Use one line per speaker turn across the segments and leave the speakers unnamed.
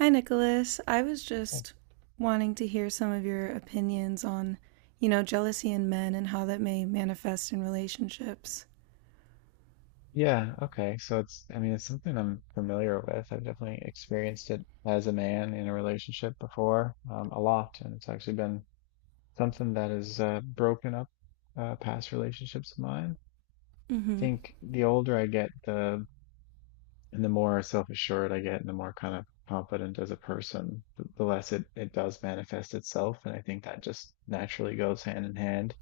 Hi, Nicholas. I was
Okay.
just wanting to hear some of your opinions on, jealousy in men and how that may manifest in relationships.
Yeah, okay. So it's something I'm familiar with. I've definitely experienced it as a man in a relationship before, a lot, and it's actually been something that has broken up past relationships of mine. I
Mm-hmm.
think the older I get, the more self-assured I get and the more kind of confident as a person, the less it does manifest itself. And I think that just naturally goes hand in hand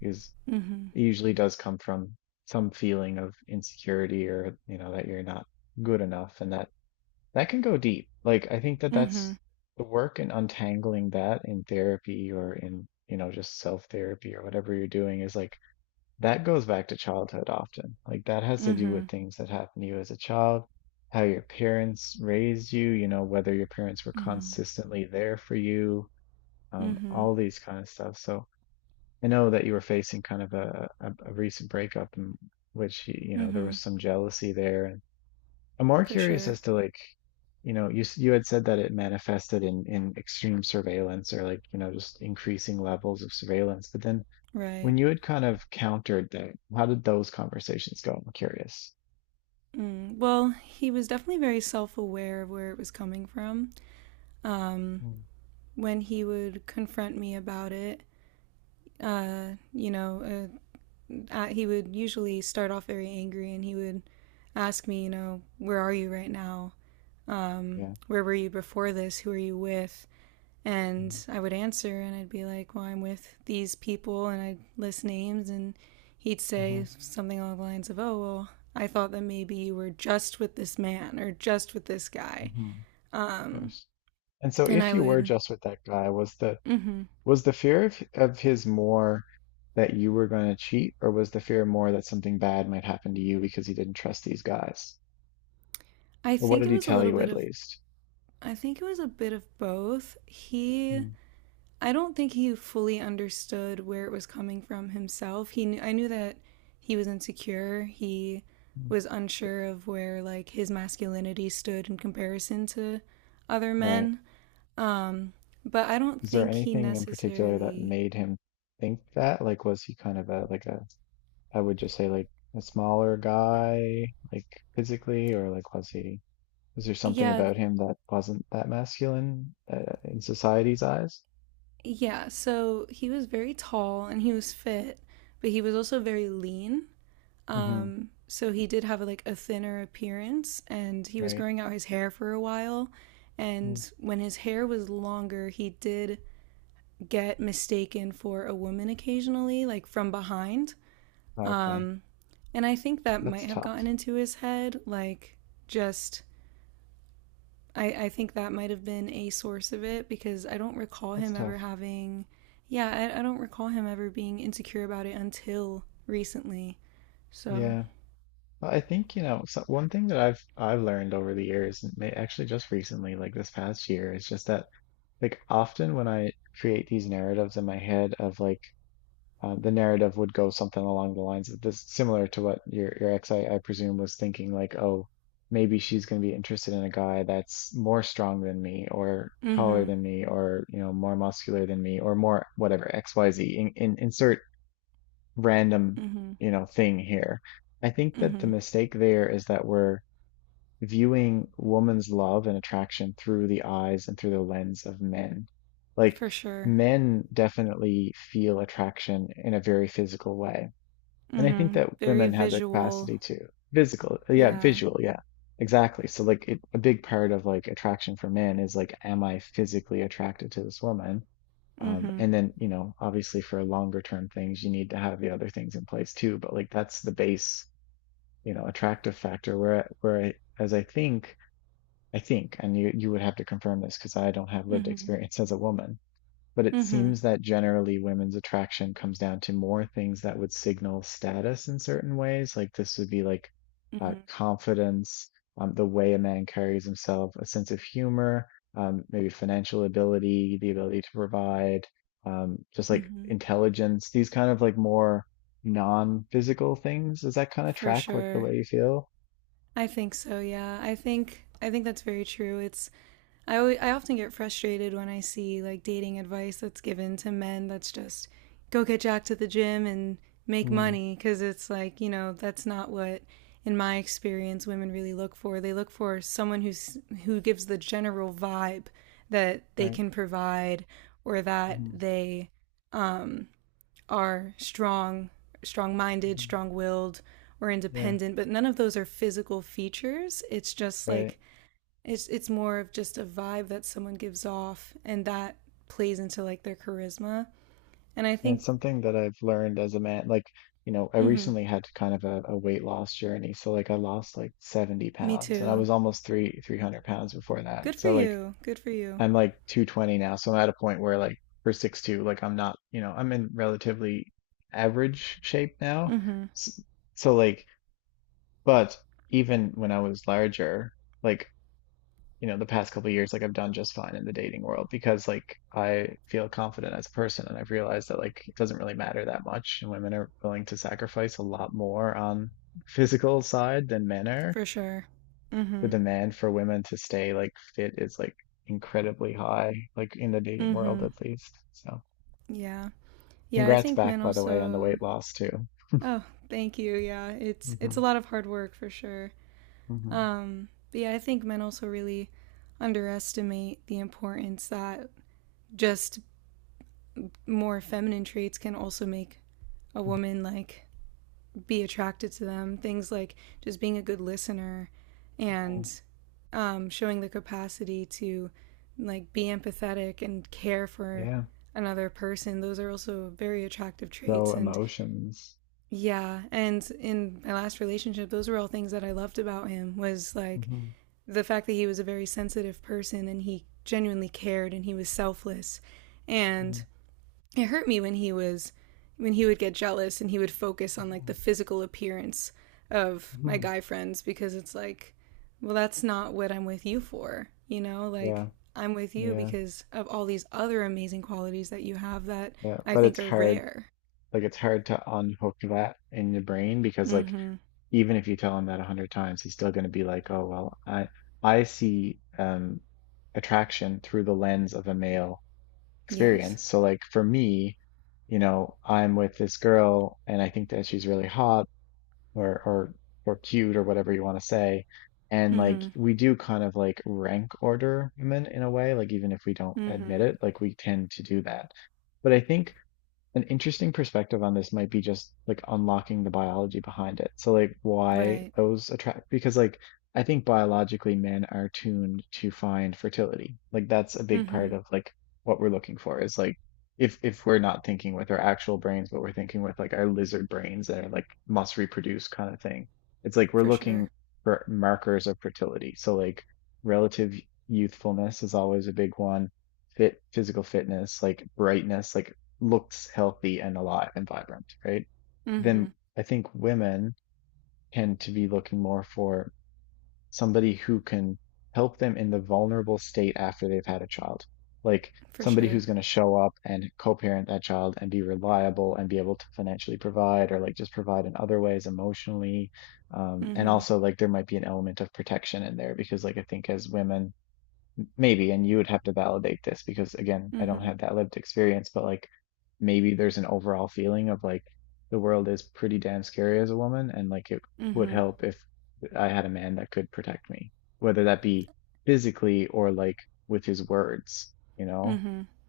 because
Mm-hmm.
it usually does come from some feeling of insecurity or, you know, that you're not good enough. And that can go deep. Like, I think that
Mm-hmm.
that's the work in untangling that in therapy or in, you know, just self-therapy or whatever you're doing is like, that goes back to childhood often. Like that has to do
Mm-hmm.
with things that happened to you as a child, how your parents raised you, you know, whether your parents were
Mm-hmm.
consistently there for you,
Mm-hmm.
all these kind of stuff. So I know that you were facing kind of a recent breakup in which, you know, there
Mm-hmm.
was some jealousy there. And I'm more
For
curious
sure.
as to like, you know, you had said that it manifested in extreme surveillance or like, you know, just increasing levels of surveillance, but then
Right.
when you had kind of countered that, how did those conversations go? I'm curious.
Mm. Well, he was definitely very self-aware of where it was coming from. Um,
Mm,
when he would confront me about it, you know, he would usually start off very angry and he would ask me, you know, where are you right now?
yeah,
Where were you before this? Who are you with? And
mm,
I would answer and I'd be like, well, I'm with these people and I'd list names and he'd
hmm,
say something along the lines of, oh, well, I thought that maybe you were just with this man or just with this guy.
hmm. Of
Um,
course. And so
and
if
I
you were
would,
just with that guy, was the
mm
was the fear of his more that you were going to cheat, or was the fear more that something bad might happen to you because he didn't trust these guys?
I
Or what
think
did
it
he
was a
tell
little
you
bit
at
of,
least?
I think it was a bit of both. He
Mm,
I don't think he fully understood where it was coming from himself. He knew, I knew that he was insecure. He
mm.
was unsure of where like his masculinity stood in comparison to other
Right?
men. Um, but I don't
Is there
think he
anything in particular that
necessarily.
made him think that? Like, was he kind of a like a, I would just say like a smaller guy, like physically, or like was there something
Yeah,
about him that wasn't that masculine in society's eyes?
yeah. So he was very tall and he was fit, but he was also very lean.
Mm-hmm.
So he did have a, like a thinner appearance, and he was
Right.
growing out his hair for a while.
Mm.
And when his hair was longer, he did get mistaken for a woman occasionally, like from behind.
Okay.
Um, and I think that
That's
might have gotten
tough.
into his head, like just I think that might have been a source of it because I don't recall
That's
him ever
tough.
having, yeah, I don't recall him ever being insecure about it until recently. So,
Yeah. But I think, you know, so one thing that I've learned over the years, and may, actually just recently, like this past year, is just that like often when I create these narratives in my head of like the narrative would go something along the lines of this, similar to what your ex, I presume, was thinking, like, oh, maybe she's going to be interested in a guy that's more strong than me, or
mm hmm,
taller than me, or you know, more muscular than me, or more whatever X, Y, Z. Insert random,
mm hmm,
you know, thing here. I think
mm
that the
hmm.
mistake there is that we're viewing woman's love and attraction through the eyes and through the lens of men. Like
For sure.
men definitely feel attraction in a very physical way. And I think
Mm-hmm.
that
Very
women have the
visual.
capacity to physical, yeah,
Yeah.
visual, yeah, exactly. So like it, a big part of like attraction for men is like, am I physically attracted to this woman?
Mm-hmm.
And then, you know, obviously for longer term things, you need to have the other things in place too. But like that's the base, you know, attractive factor where, as I think, and you would have to confirm this because I don't have lived
Mm-hmm.
experience as a woman, but it
Mm-hmm.
seems that generally women's attraction comes down to more things that would signal status in certain ways. Like this would be like
Mm-hmm.
confidence, the way a man carries himself, a sense of humor, maybe financial ability, the ability to provide, just like
Mm-hmm.
intelligence, these kind of like more non-physical things. Does that kind of
For
track with the
sure.
way you feel?
I think so, yeah. I think that's very true. I often get frustrated when I see like dating advice that's given to men that's just go get jacked at the gym and make
Mm,
money because it's like, you know, that's not what in my experience women really look for. They look for someone who's who gives the general vibe that they
right.
can provide or that
Hmm,
they are strong, strong-minded,
hmm.
strong-willed or
Yeah.
independent, but none of those are physical features. It's just
Right.
like it's more of just a vibe that someone gives off, and that plays into like their charisma. And I
And it's
think,
something that I've learned as a man. Like, you know, I
mm-hmm,
recently had kind of a weight loss journey. So like I lost like 70
me
pounds and I
too.
was almost three 300 pounds before that.
Good for
So like
you. Good for you.
I'm like 220 now. So I'm at a point where like for 6'2", like I'm not, you know, I'm in relatively average shape now.
Mm-hmm.
S- So like, but even when I was larger, like you know the past couple of years like I've done just fine in the dating world because like I feel confident as a person and I've realized that like it doesn't really matter that much and women are willing to sacrifice a lot more on physical side than men are.
For sure.
The
Mm-hmm.
demand for women to stay like fit is like incredibly high like in the dating world
Mm-hmm.
at least. So
Yeah. Yeah. I
congrats
think
back
men
by the way on the
also.
weight loss too.
Oh, thank you. Yeah.
Hmm,
It's a lot of hard work for sure.
hmm,
But yeah, I think men also really underestimate the importance that just more feminine traits can also make a woman like be attracted to them. Things like just being a good listener
hmm.
and showing the capacity to like be empathetic and care for
Yeah.
another person. Those are also very attractive
So
traits. And
emotions.
yeah, and in my last relationship, those were all things that I loved about him was like
Hmm,
the fact that he was a very sensitive person and he genuinely cared and he was selfless.
hmm,
And it hurt me when he would get jealous and he would focus on like the physical appearance of my
hmm.
guy friends because it's like, well, that's not what I'm with you for, you know,
Yeah.
like I'm with you
Yeah.
because of all these other amazing qualities that you have that
Yeah,
I
but it's
think are
hard.
rare.
Like it's hard to unhook that in the brain because like
Mhm.
even if you tell him that 100 times, he's still going to be like, "Oh well, I see attraction through the lens of a male
Yes.
experience." So like for me, you know, I'm with this girl and I think that she's really hot or or cute or whatever you want to say. And like
Mhm.
we do kind of like rank order women in a way, like even if we don't admit
Mhm.
it, like we tend to do that. But I think an interesting perspective on this might be just like unlocking the biology behind it. So like why
Right.
those attract because like I think biologically men are tuned to find fertility. Like that's a big part
Mhm.
of like what we're looking for is like if we're not thinking with our actual brains, but we're thinking with like our lizard brains that are like must reproduce kind of thing. It's like we're
For
looking
sure.
for markers of fertility. So like relative youthfulness is always a big one, fit physical fitness, like brightness, like looks healthy and alive and vibrant, right? Then
Mhm.
I think women tend to be looking more for somebody who can help them in the vulnerable state after they've had a child. Like
For
somebody
sure.
who's going to show up and co-parent that child and be reliable and be able to financially provide or like just provide in other ways emotionally. And
Mhm.
also like there might be an element of protection in there because like I think as women, maybe, and you would have to validate this because again, I don't
Mhm.
have that lived experience, but like maybe there's an overall feeling of like the world is pretty damn scary as a woman, and like it would
Mhm.
help if I had a man that could protect me, whether that be physically or like with his words, you know,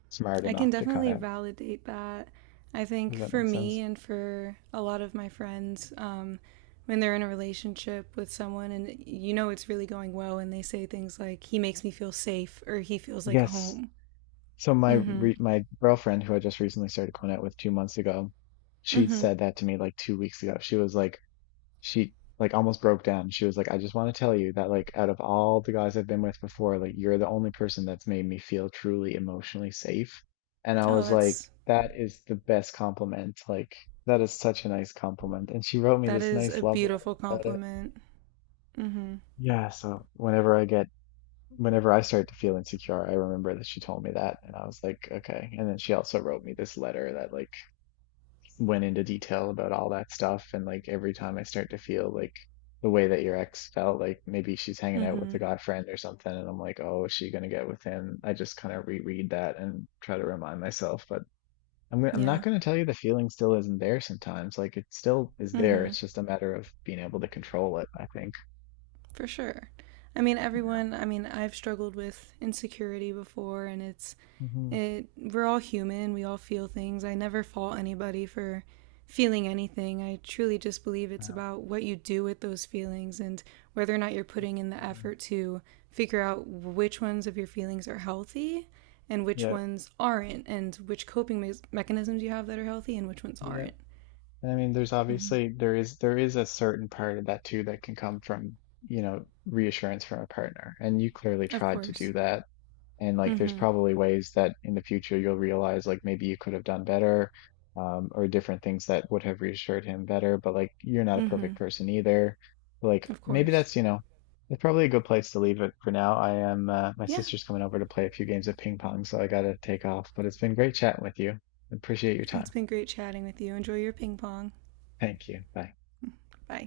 smart
I can
enough to kind
definitely
of,
validate that. I
does
think
that
for
make sense?
me and for a lot of my friends, when they're in a relationship with someone and you know it's really going well, and they say things like, he makes me feel safe or he feels like
Yes.
home.
So
Mm hmm.
my girlfriend, who I just recently started going out with 2 months ago,
Mm
she
hmm.
said that to me like 2 weeks ago. She was like, she like almost broke down. She was like, I just want to tell you that like out of all the guys I've been with before, like you're the only person that's made me feel truly emotionally safe. And I
Oh,
was like,
that's,
that is the best compliment. Like that is such a nice compliment. And she wrote me
that
this
is
nice
a
love letter
beautiful
about it.
compliment. Mm hmm.
Yeah, so whenever I start to feel insecure, I remember that she told me that and I was like, okay. And then she also wrote me this letter that like went into detail about all that stuff. And like every time I start to feel like the way that your ex felt, like maybe she's hanging
Mm
out with
hmm.
a guy friend or something, and I'm like, oh, is she gonna get with him? I just kind of reread that and try to remind myself. But I'm not
Yeah.
gonna tell you the feeling still isn't there sometimes. Like it still is
Mm
there.
hmm.
It's just a matter of being able to control it, I think.
For sure. I mean,
Yeah.
everyone, I mean, I've struggled with insecurity before, and it's
Hmm.
It we're all human, we all feel things. I never fault anybody for feeling anything. I truly just believe
Yeah.
it's about what you do with those feelings and whether or not you're putting in the
Absolutely.
effort to figure out which ones of your feelings are healthy and which
Yeah.
ones aren't and which coping me- mechanisms you have that are healthy and which ones
Yeah.
aren't.
And I mean, there's
Mm-hmm.
obviously there is a certain part of that too that can come from, you know, reassurance from a partner. And you clearly
Of
tried to
course.
do that. And
Mm.
like there's
Mhm.
probably ways that in the future you'll realize like maybe you could have done better, or different things that would have reassured him better, but like you're not a
Mm.
perfect
Mhm.
person either. Like
Of
maybe
course.
that's, you know, it's probably a good place to leave it for now. I am my
Yeah.
sister's coming over to play a few games of ping pong, so I gotta take off. But it's been great chatting with you. Appreciate your
It's
time.
been great chatting with you. Enjoy your ping pong.
Thank you. Bye.
Bye.